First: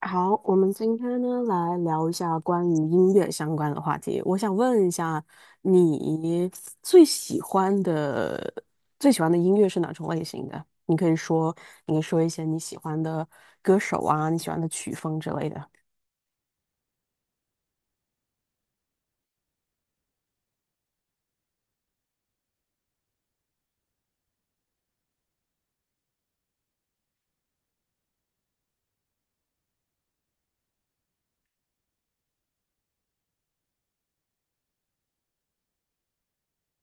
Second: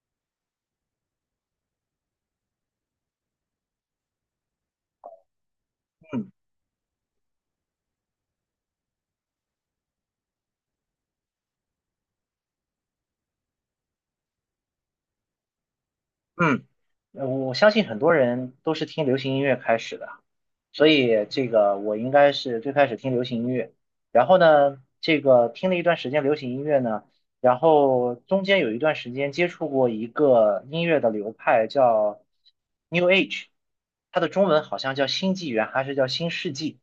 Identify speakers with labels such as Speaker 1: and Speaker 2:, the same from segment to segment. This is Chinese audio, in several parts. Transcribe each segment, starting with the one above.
Speaker 1: 好，我们今天呢来聊一下关于音乐相关的话题。我想问一下，
Speaker 2: 嗯
Speaker 1: 你最喜欢的最喜欢的音乐是哪种类型的？你可以说一些你喜欢的歌手啊，你喜欢的曲风之类的。
Speaker 2: 嗯，我相信很多人都是听流行音乐开始的，所以这个我应该是最开始听流行音乐，然后呢，这个听了一段时间流行音乐呢，然后中间有一段时间接触过一个音乐的流派叫 New Age，它的中文好像叫新纪元还是叫新世纪，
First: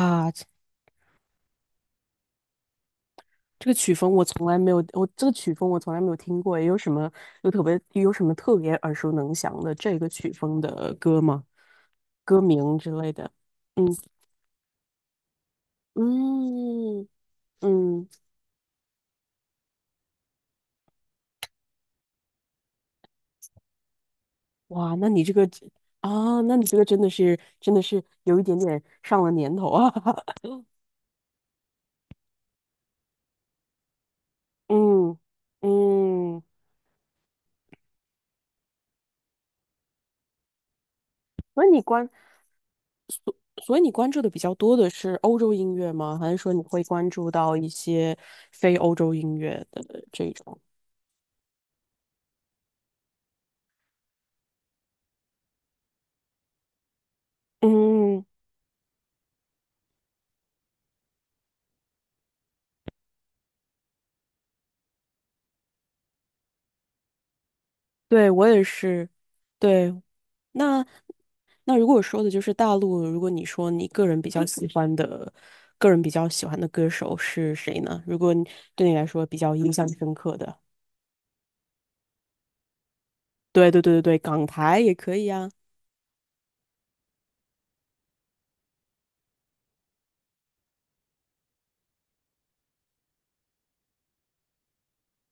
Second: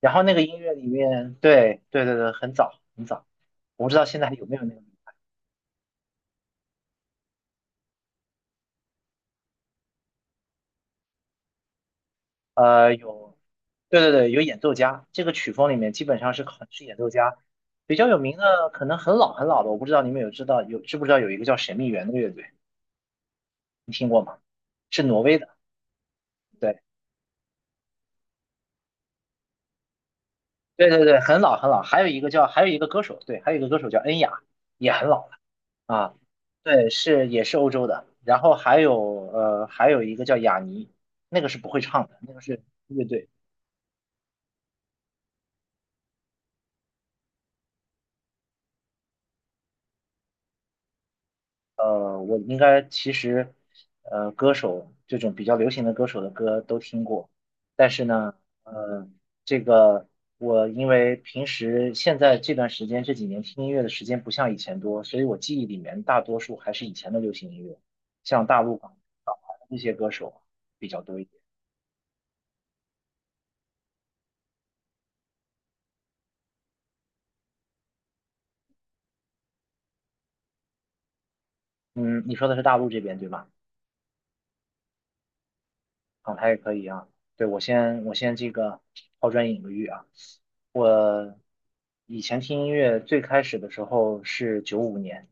Speaker 2: 然后那个
Speaker 1: 这
Speaker 2: 音乐里面，对对对对，很早很早，
Speaker 1: 这个
Speaker 2: 我不
Speaker 1: 曲
Speaker 2: 知道
Speaker 1: 风
Speaker 2: 现
Speaker 1: 我
Speaker 2: 在还
Speaker 1: 从
Speaker 2: 有没
Speaker 1: 来
Speaker 2: 有
Speaker 1: 没
Speaker 2: 那
Speaker 1: 有，
Speaker 2: 个。
Speaker 1: 我这个曲风我从来没有听过，有特别有什么特别耳熟能详的这个曲风的歌吗？歌名之类的？
Speaker 2: 有，
Speaker 1: 嗯
Speaker 2: 对对对，有演奏家，这个曲风里面基本上是很是演
Speaker 1: 嗯
Speaker 2: 奏家，比
Speaker 1: 嗯。
Speaker 2: 较有名的可能很老很老的，我不知道你们有知道有知不知道有一个叫神秘园的乐队，你听过吗？
Speaker 1: 哇，
Speaker 2: 是
Speaker 1: 那
Speaker 2: 挪
Speaker 1: 你这
Speaker 2: 威
Speaker 1: 个
Speaker 2: 的，
Speaker 1: 真啊，那你这
Speaker 2: 对
Speaker 1: 个真的是有一点点上了年头啊。
Speaker 2: 对对对，很老很老，还有一个歌手，对，还有一个歌手叫恩雅，也很
Speaker 1: 嗯
Speaker 2: 老了啊，
Speaker 1: 嗯，
Speaker 2: 对，是也是欧洲的，然后还有一个叫雅尼，那个是
Speaker 1: 所以
Speaker 2: 不会
Speaker 1: 你
Speaker 2: 唱
Speaker 1: 关，
Speaker 2: 的，那个是乐队。
Speaker 1: 所以你关注的比较多的是欧洲音乐吗？还是说你会关注到一些非欧洲音乐的这种？
Speaker 2: 我应该其实，歌手这种比较流行的歌手的歌都听过，但是
Speaker 1: 嗯，
Speaker 2: 呢，呃，这个我因为平时现在这段时间这几年听音乐的时间不像以前多，所以我记忆里面大多数还是以前的流行音乐，
Speaker 1: 对，我
Speaker 2: 像大
Speaker 1: 也
Speaker 2: 陆港
Speaker 1: 是。
Speaker 2: 台这
Speaker 1: 对，
Speaker 2: 些歌手啊
Speaker 1: 那
Speaker 2: 比较多一点。
Speaker 1: 那如果说的就是大陆，如果你说你个人比较喜欢的，歌手是谁呢？如果你对你来说比较印象深刻的。
Speaker 2: 嗯，你说的是大陆这边对吗？
Speaker 1: 对对对对对，港台也可以啊。
Speaker 2: 状态也可以啊。对，我先这个抛砖引玉啊。我以前听音乐最开始的时候是九五年，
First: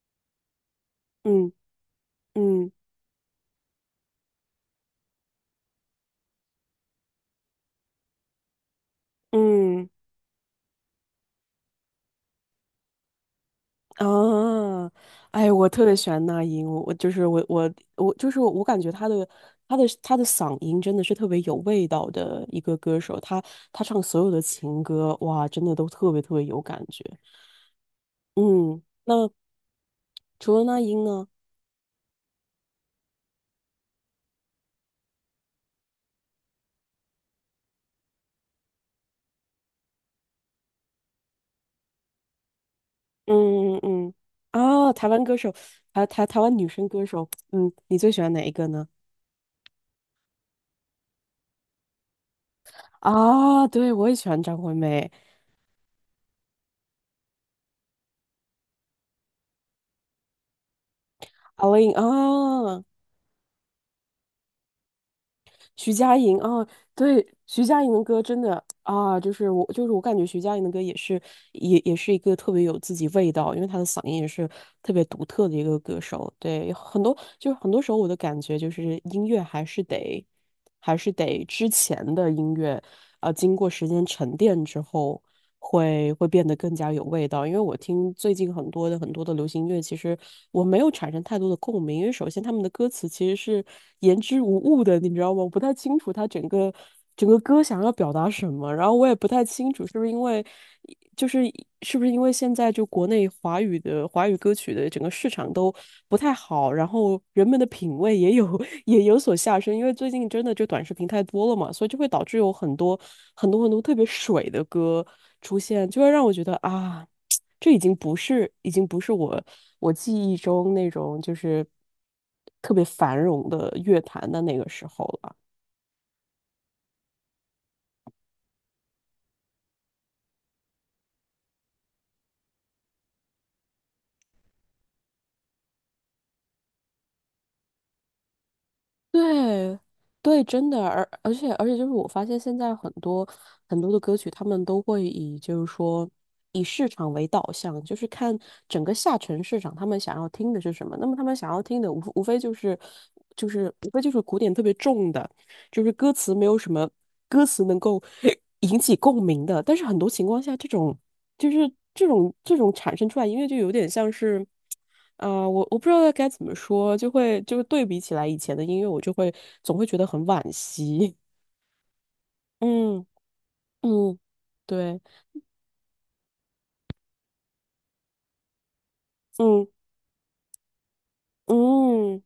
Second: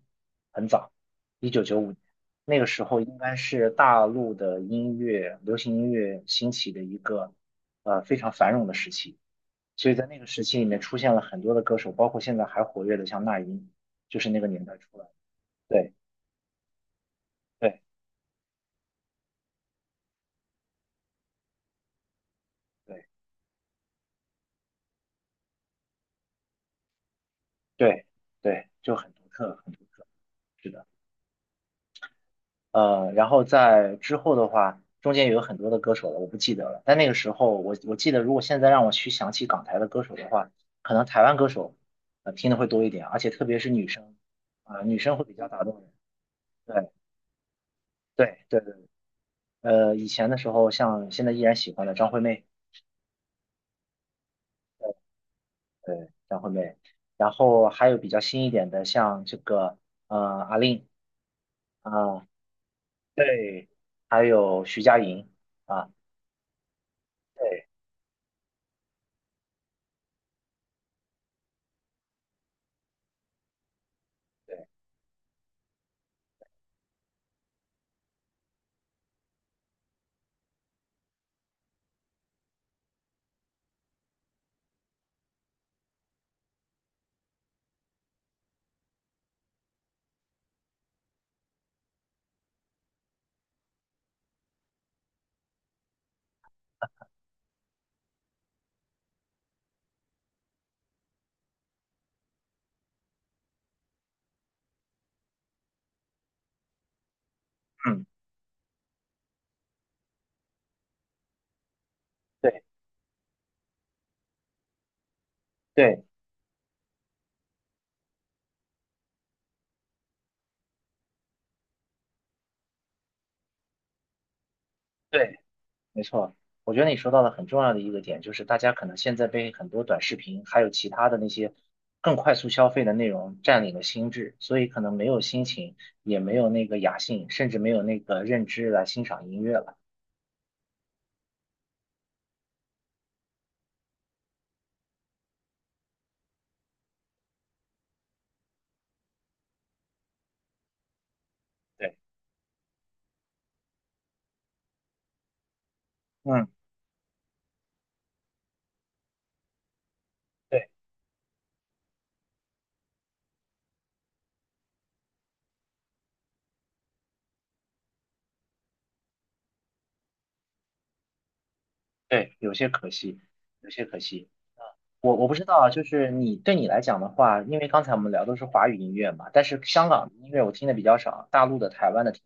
Speaker 2: 很早，一
Speaker 1: 嗯
Speaker 2: 九九五年，那个
Speaker 1: 嗯
Speaker 2: 时候应该是大陆的音乐，流行音乐兴起的一个非常繁荣的时期。
Speaker 1: 嗯
Speaker 2: 所以在那个时期里面出现了很多的歌手，包括现在还活跃的像那英，就是那个年代
Speaker 1: 啊，
Speaker 2: 出来的。
Speaker 1: 哎，我特
Speaker 2: 对
Speaker 1: 别喜欢那英，我就是我我
Speaker 2: 对
Speaker 1: 我就是我感觉她的嗓音真的是特别有味道的一个歌
Speaker 2: 对
Speaker 1: 手，她唱所有的情歌，哇，真的都特别特别有感觉。
Speaker 2: 对对，
Speaker 1: 嗯，
Speaker 2: 就很独
Speaker 1: 那
Speaker 2: 特，很独特。
Speaker 1: 除了
Speaker 2: 是
Speaker 1: 那
Speaker 2: 的。
Speaker 1: 英呢？
Speaker 2: 然后在之后的话，中间有很多的歌手了，我不记得了。但那个时候，我记得，如果现在让我去想起港台的歌手的话，可能台湾歌手，听的会多一点，而且特别是
Speaker 1: 嗯
Speaker 2: 女
Speaker 1: 嗯
Speaker 2: 生，啊、
Speaker 1: 嗯啊，
Speaker 2: 女
Speaker 1: 台
Speaker 2: 生
Speaker 1: 湾
Speaker 2: 会比
Speaker 1: 歌
Speaker 2: 较
Speaker 1: 手，
Speaker 2: 打动人。
Speaker 1: 台湾女生
Speaker 2: 对
Speaker 1: 歌手，嗯，你最喜欢
Speaker 2: 对
Speaker 1: 哪一
Speaker 2: 对
Speaker 1: 个
Speaker 2: 对，
Speaker 1: 呢？
Speaker 2: 以前的时候，像现在依然喜欢的张惠妹，
Speaker 1: 啊，对，我也喜欢张惠妹，
Speaker 2: 对，张惠妹，然后还有比较新一点的，像这个，阿令
Speaker 1: 阿令
Speaker 2: 啊、
Speaker 1: 啊。
Speaker 2: 对，还有徐佳莹啊，
Speaker 1: 徐佳莹啊，对，徐
Speaker 2: 对
Speaker 1: 佳莹的歌真的啊，就是我感觉徐佳莹的歌也是，也是一个特别有自己味道，因为她的嗓音也是
Speaker 2: 对，
Speaker 1: 特别独特的一个歌手。对，很多就是很多时候我的感觉就是音乐还是得之前的音乐，啊，经过时间沉淀之后。会变得更加有味道。因为我听最近很多的流行音乐，其实我没有产生太多的共鸣，因为首先他们的歌词其实是言之无物的，你知道吗？我不太清楚他整个歌想要表达什么，然后我也不太清楚是不是因为。就是是不是因为现在就国内华语歌曲的整个市场都不太好，然后人们的品
Speaker 2: 嗯，
Speaker 1: 味也有 也有所下升，因为最近真的就短视频太多了嘛，所以就会导致有
Speaker 2: 对
Speaker 1: 很多很多特别水的歌出现，就
Speaker 2: 对。
Speaker 1: 会让我觉得啊，这已经不是已经不是我记忆中那种就是特别繁荣的乐坛的那个时候了。
Speaker 2: 对，没错，我觉得你说到了很重要的一个点，就是大家可能现在被很多短视频，还有其他的那些更快速消费的内容占领了心智，所以可能没有心情，也没有那个雅兴，甚至没有那个认知来欣赏音乐了。
Speaker 1: 对，对，真的，而且就是我发现现在很多很多的歌曲，他们都会以就是说以市场为导向，就是看整个下沉市场他们想要听的是什么。那么他们想要听的
Speaker 2: 对，
Speaker 1: 无非就是古典特别重的，就是歌词没
Speaker 2: 嗯，
Speaker 1: 有什么歌词能够 引起共鸣的，但是很多情况下，
Speaker 2: 对
Speaker 1: 这种产生出来音乐就有点像是，啊、我不知道该怎么说，就是对比起来以前的音乐，我总会觉得很惋惜。
Speaker 2: 对，有 些可
Speaker 1: 嗯
Speaker 2: 惜，有些可
Speaker 1: 嗯，
Speaker 2: 惜。
Speaker 1: 对，
Speaker 2: 我不知道啊，就是你来讲的话，因为刚才我们聊都是华语音乐嘛，但是
Speaker 1: 嗯
Speaker 2: 香港的音乐我听的比较少，大陆的、台湾的听，
Speaker 1: 嗯。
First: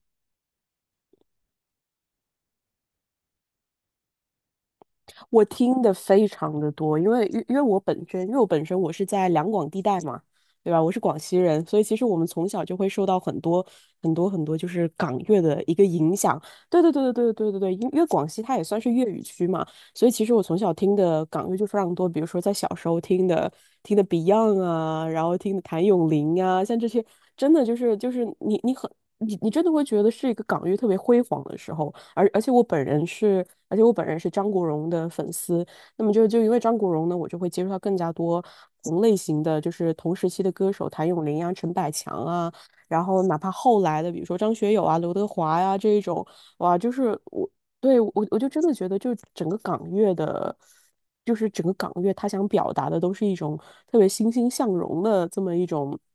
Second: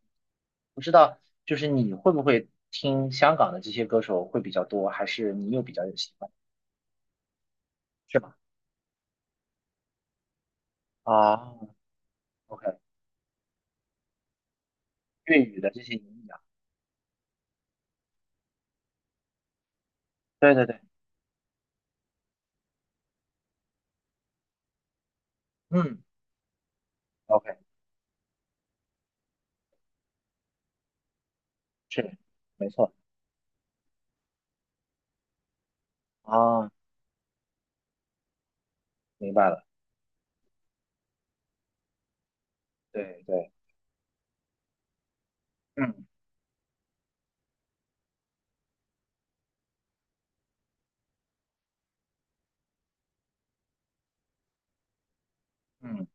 Speaker 2: 不知道就是你会不会听香港的这些歌手会比较多，还是
Speaker 1: 我
Speaker 2: 你又比
Speaker 1: 听
Speaker 2: 较
Speaker 1: 的
Speaker 2: 有习
Speaker 1: 非
Speaker 2: 惯，
Speaker 1: 常的多，因为我本
Speaker 2: 是
Speaker 1: 身，
Speaker 2: 吧？
Speaker 1: 我是在两广地带嘛，对吧？我是广西
Speaker 2: 啊
Speaker 1: 人，所以其实我们从小
Speaker 2: ，OK，
Speaker 1: 就会受到很多很多就是港
Speaker 2: 粤
Speaker 1: 乐
Speaker 2: 语
Speaker 1: 的
Speaker 2: 的
Speaker 1: 一
Speaker 2: 这
Speaker 1: 个
Speaker 2: 些
Speaker 1: 影
Speaker 2: 音乐
Speaker 1: 响。
Speaker 2: 啊，
Speaker 1: 对对对对对对对对，因为广西它也算是粤语区嘛，所以其实我
Speaker 2: 对
Speaker 1: 从
Speaker 2: 对
Speaker 1: 小
Speaker 2: 对，
Speaker 1: 听的港乐就非常多，比如说在小时候听的 Beyond 啊，然后听的谭
Speaker 2: 嗯
Speaker 1: 咏麟啊，像这些
Speaker 2: ，OK，
Speaker 1: 真的就是你很你真的会觉得是一个港乐特别辉煌的时候，
Speaker 2: 是，没错，
Speaker 1: 而且我本人是张国荣的粉丝，那么就因为
Speaker 2: 啊，
Speaker 1: 张国荣呢，我就会接触到更加多同类
Speaker 2: 明
Speaker 1: 型
Speaker 2: 白
Speaker 1: 的，
Speaker 2: 了，
Speaker 1: 就是同时期的歌手，谭咏麟啊、陈百强啊，然后
Speaker 2: 对
Speaker 1: 哪怕
Speaker 2: 对，
Speaker 1: 后来的，比如说张学友啊、刘德华呀、这一
Speaker 2: 嗯
Speaker 1: 种，哇，就是我就真的觉得，就是整个港乐，他想表达的都是一种特别欣欣向荣的这么一种。
Speaker 2: 嗯，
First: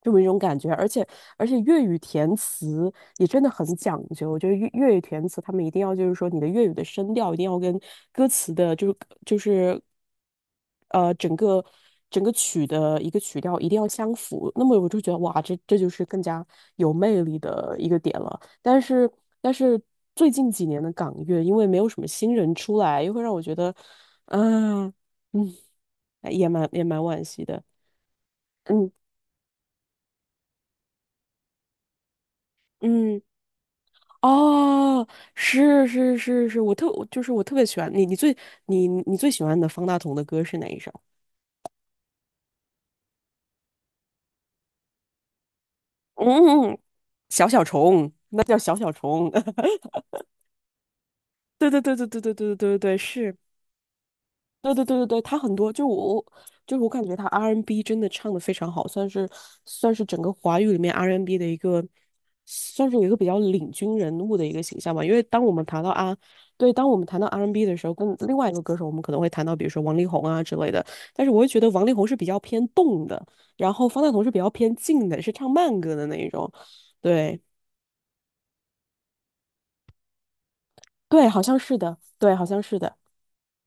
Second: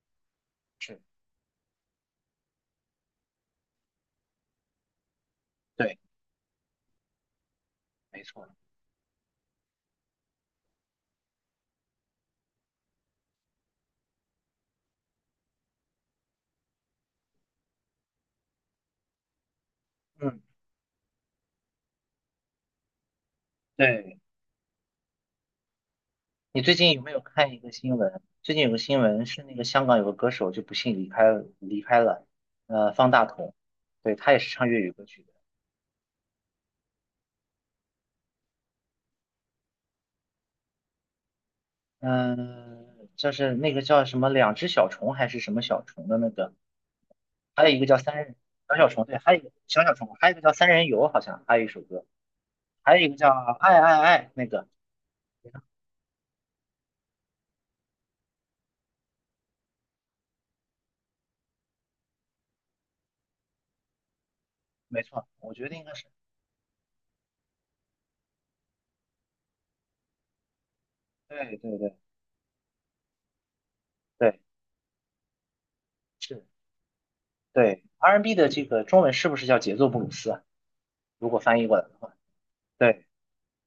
Speaker 1: 这么一种感觉，
Speaker 2: 是，
Speaker 1: 而且粤语填词也真的很讲究，就是粤语填词，他们一定要
Speaker 2: 对，
Speaker 1: 就是说你的粤语的声调一定要跟
Speaker 2: 没
Speaker 1: 歌
Speaker 2: 错，
Speaker 1: 词的，就是呃整个整个曲的一个曲调一定要相符。那么我就觉得哇，这就是更加有魅力的一个点了。但是最
Speaker 2: 嗯，
Speaker 1: 近几年的港乐，因为没有什么新人出来，又会让我觉得，
Speaker 2: 对。
Speaker 1: 嗯、嗯，
Speaker 2: 你最
Speaker 1: 也
Speaker 2: 近
Speaker 1: 蛮
Speaker 2: 有没有
Speaker 1: 惋惜
Speaker 2: 看一
Speaker 1: 的。
Speaker 2: 个新闻？最近有个
Speaker 1: 嗯
Speaker 2: 新闻是那个香港有个歌手就不幸离开了，方
Speaker 1: 嗯。
Speaker 2: 大同，对，他也是唱粤语歌
Speaker 1: 哦，
Speaker 2: 曲的，
Speaker 1: 是是是是，我就是我特别喜欢你，你最喜欢的方大同的歌是哪一首？
Speaker 2: 嗯、就是那个叫什么两只小虫还是什么小虫的那个，
Speaker 1: 嗯，小
Speaker 2: 还有一个叫
Speaker 1: 虫，
Speaker 2: 三人
Speaker 1: 那叫小
Speaker 2: 小小
Speaker 1: 小
Speaker 2: 虫，对，
Speaker 1: 虫。
Speaker 2: 还有一个小小 虫，还有一个叫三人游，好像还有一
Speaker 1: 对对
Speaker 2: 首
Speaker 1: 对
Speaker 2: 歌，
Speaker 1: 对对对对对对
Speaker 2: 还
Speaker 1: 对，
Speaker 2: 有一个叫
Speaker 1: 是。
Speaker 2: 爱爱爱那个，
Speaker 1: 对对对对对，他很多就是我感觉他 R&B n 真的唱的非常好，算是整个华语里面 R&B n 的一个有一个比较领军人物的一个形象
Speaker 2: 没
Speaker 1: 吧。因为
Speaker 2: 错，
Speaker 1: 当我
Speaker 2: 我
Speaker 1: 们
Speaker 2: 觉得
Speaker 1: 谈
Speaker 2: 应
Speaker 1: 到
Speaker 2: 该是，
Speaker 1: 啊，对，当我们谈到 R&B n 的时候，跟另外一个歌手，我们可能会谈到比如说王力宏啊之类的，但是我会
Speaker 2: 对
Speaker 1: 觉得
Speaker 2: 对
Speaker 1: 王力
Speaker 2: 对
Speaker 1: 宏是比较偏动的，然后方大同是比
Speaker 2: 对，
Speaker 1: 较偏静的，是唱慢歌的那一
Speaker 2: 是，
Speaker 1: 种。对
Speaker 2: 对，R&B n 的这个中文是不是叫节奏布鲁斯啊？
Speaker 1: 对，
Speaker 2: 如果
Speaker 1: 好像
Speaker 2: 翻译过
Speaker 1: 是
Speaker 2: 来的
Speaker 1: 的，
Speaker 2: 话，
Speaker 1: 对，好像是的。
Speaker 2: 对。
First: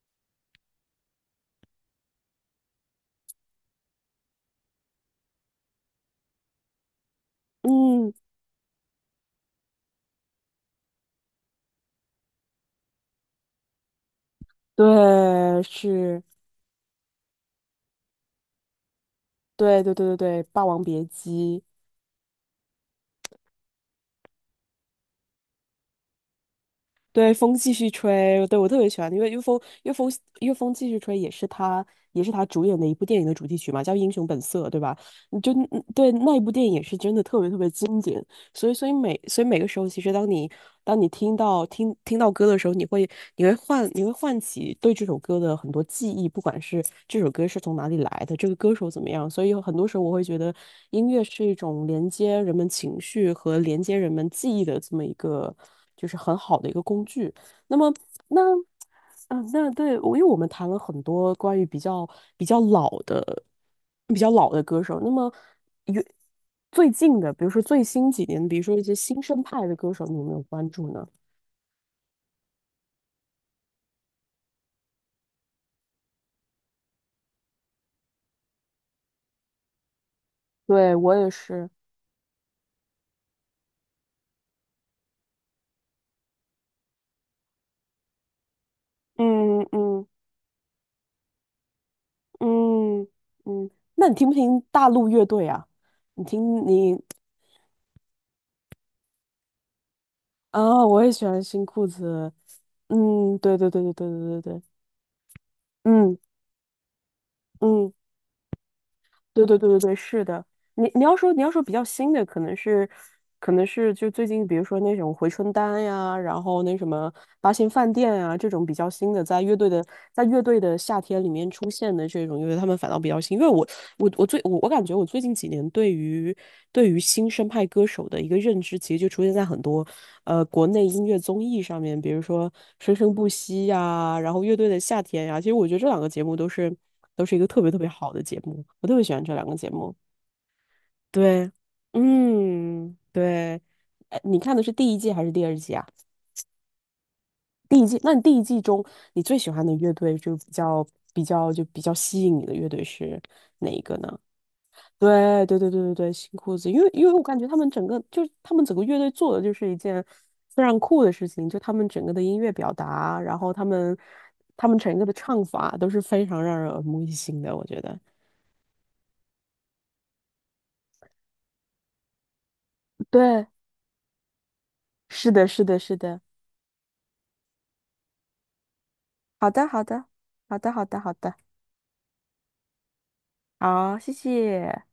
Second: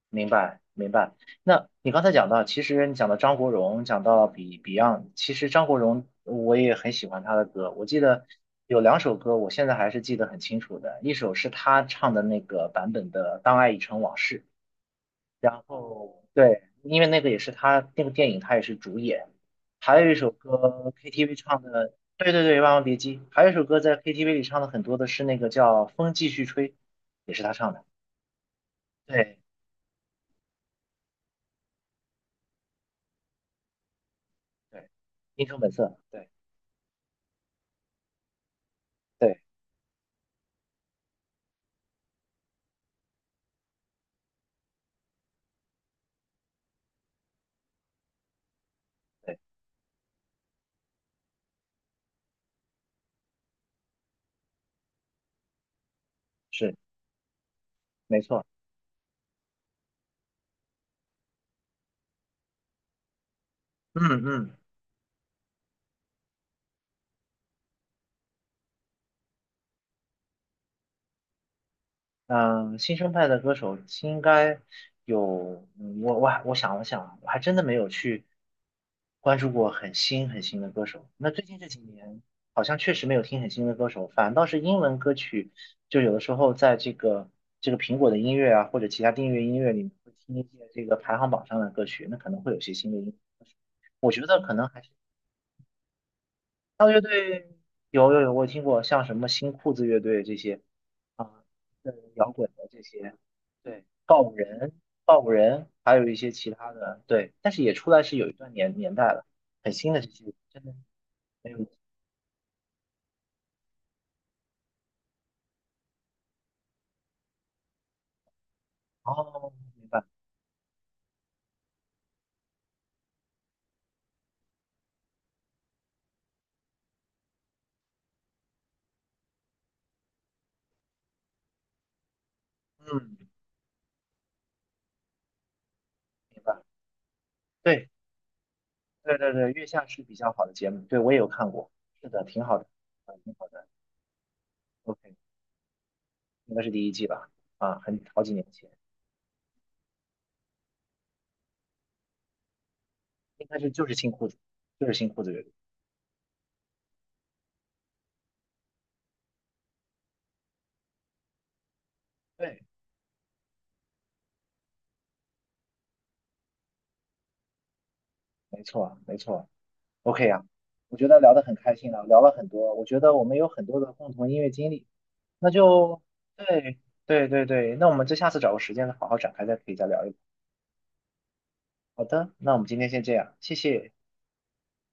Speaker 2: 明白，明白。那你刚才讲到，其实你讲到张国荣，讲到 Beyond，其实张国荣我也很喜欢他的歌。我记
Speaker 1: 嗯，
Speaker 2: 得有两首歌，我现在还是记得很清楚的。一首是他唱的那个版本的《当爱已成往事》，
Speaker 1: 对，
Speaker 2: 然
Speaker 1: 是，
Speaker 2: 后对，因为那个也是他那个电影，他也是主演。
Speaker 1: 对对
Speaker 2: 还
Speaker 1: 对
Speaker 2: 有一
Speaker 1: 对
Speaker 2: 首
Speaker 1: 对，《霸王
Speaker 2: 歌
Speaker 1: 别
Speaker 2: KTV
Speaker 1: 姬》，
Speaker 2: 唱的，对对对，《万万别姬》。还有一首歌在 KTV 里唱的很多的是那个叫《风继续吹》，
Speaker 1: 对，
Speaker 2: 也是
Speaker 1: 风
Speaker 2: 他
Speaker 1: 继
Speaker 2: 唱的。
Speaker 1: 续吹，对，我特别喜欢，
Speaker 2: 对
Speaker 1: 因为风继续吹也是他，也是他主演的一部电影的主题曲嘛，叫《英雄本色》，对
Speaker 2: 对，
Speaker 1: 吧？
Speaker 2: 英雄本
Speaker 1: 嗯，
Speaker 2: 色。
Speaker 1: 对
Speaker 2: 对。
Speaker 1: 那一部电影也是真的特别特别经典，
Speaker 2: 对。
Speaker 1: 所以每个时候，其实当你听到歌的时候，你会唤起对这首歌的很多记忆，不管是这首歌是从哪里来的，这个歌手怎么样。
Speaker 2: 对，
Speaker 1: 所以有很多时候，我会觉得音乐是一种连接人们情绪和连接人们记忆的这么一个，就是很好的一
Speaker 2: 是
Speaker 1: 个工具。那么
Speaker 2: 没
Speaker 1: 那
Speaker 2: 错。
Speaker 1: 嗯，呃那对，我因为我们谈了很多关于比较老的、
Speaker 2: 嗯
Speaker 1: 比较老
Speaker 2: 嗯，
Speaker 1: 的歌手。那么，有最近的，比如说最新几年，比如说一些新生派的歌手，你有没有关注呢？
Speaker 2: 嗯，新生代的歌手应该有，嗯我想了想，我还真的没有去关注过很新很新的歌
Speaker 1: 对，
Speaker 2: 手。
Speaker 1: 我也
Speaker 2: 那最近这
Speaker 1: 是。
Speaker 2: 几年好像确实没有听很新的歌手，反倒是英文歌曲，就有的时候在这个苹果的音乐啊，或者其他订阅音
Speaker 1: 嗯
Speaker 2: 乐里面
Speaker 1: 嗯
Speaker 2: 会听一些这个排行榜上的歌曲，那可能会有些新的
Speaker 1: 嗯
Speaker 2: 音。
Speaker 1: 嗯，那
Speaker 2: 我
Speaker 1: 你
Speaker 2: 觉
Speaker 1: 听不
Speaker 2: 得可
Speaker 1: 听
Speaker 2: 能还
Speaker 1: 大
Speaker 2: 是，
Speaker 1: 陆乐队啊？你听
Speaker 2: 那
Speaker 1: 你
Speaker 2: 乐队有有有，我听过像什么新裤子乐队这些，
Speaker 1: 啊，我也喜欢
Speaker 2: 啊，
Speaker 1: 新裤
Speaker 2: 个人摇
Speaker 1: 子。
Speaker 2: 滚的这些，
Speaker 1: 嗯，对对
Speaker 2: 对，
Speaker 1: 对
Speaker 2: 嗯
Speaker 1: 对对对对对，
Speaker 2: 告五人，还有一
Speaker 1: 嗯
Speaker 2: 些其他的，对，但是也出
Speaker 1: 嗯。
Speaker 2: 来是有一段年代了，
Speaker 1: 对对对
Speaker 2: 很
Speaker 1: 对
Speaker 2: 新
Speaker 1: 对，
Speaker 2: 的这
Speaker 1: 是
Speaker 2: 些
Speaker 1: 的。
Speaker 2: 真的
Speaker 1: 你要
Speaker 2: 没
Speaker 1: 说
Speaker 2: 有。
Speaker 1: 比较新的，可能是就最近，比如说那种回春丹呀，然后那什么八仙饭店啊这种比较新的，
Speaker 2: 哦，明白，
Speaker 1: 在乐队的夏天里面出现的这种乐队，他们反倒比较新。因为我感觉我最近几年对于新生派歌手的一个认知，其实就出现在很多国内音乐综艺上面，比如说《生生
Speaker 2: 嗯，
Speaker 1: 不息》呀，然后《乐队的夏天》呀。其实我觉得这两个节目
Speaker 2: 明白，
Speaker 1: 都是一个特别特别
Speaker 2: 对，
Speaker 1: 好的节目，我特别喜
Speaker 2: 对
Speaker 1: 欢
Speaker 2: 对
Speaker 1: 这两
Speaker 2: 对，
Speaker 1: 个
Speaker 2: 月
Speaker 1: 节
Speaker 2: 下
Speaker 1: 目。
Speaker 2: 是比较好的节目，对我也有
Speaker 1: 对，
Speaker 2: 看过，是的，挺好的，
Speaker 1: 嗯，
Speaker 2: 啊，挺好
Speaker 1: 对，
Speaker 2: 的
Speaker 1: 你看的是第一季
Speaker 2: ，OK，
Speaker 1: 还是第二季啊？
Speaker 2: 应该是第一季吧，
Speaker 1: 第
Speaker 2: 啊，
Speaker 1: 一季，
Speaker 2: 很
Speaker 1: 那你
Speaker 2: 好几
Speaker 1: 第一
Speaker 2: 年
Speaker 1: 季
Speaker 2: 前，
Speaker 1: 中你最喜欢的乐队就比较吸引你的乐队是
Speaker 2: 应该
Speaker 1: 哪
Speaker 2: 是
Speaker 1: 一
Speaker 2: 就是
Speaker 1: 个
Speaker 2: 新
Speaker 1: 呢？
Speaker 2: 裤子，就是新裤子乐
Speaker 1: 对
Speaker 2: 队，
Speaker 1: 对对对对对，新裤子，因为我感觉他们整个乐队做的就是一件非常酷的事情，就他们整个的音乐
Speaker 2: 对，
Speaker 1: 表达，然后他们整个的唱法都是非常让人耳目一新的，我觉得。
Speaker 2: 没错，没错。OK 啊，我觉得聊得很开心了，聊了很多，我觉得我们
Speaker 1: 对，
Speaker 2: 有很多的共同音乐经历，
Speaker 1: 是的，
Speaker 2: 那
Speaker 1: 是的，是
Speaker 2: 就
Speaker 1: 的。
Speaker 2: 对对对对，那我们就下次找个时间再好好展开，
Speaker 1: 好
Speaker 2: 再
Speaker 1: 的，
Speaker 2: 可以
Speaker 1: 好
Speaker 2: 再聊
Speaker 1: 的，
Speaker 2: 一聊。
Speaker 1: 好的，好的，好的。
Speaker 2: 好的，那我们今天先这样，谢谢。
Speaker 1: 好，谢谢。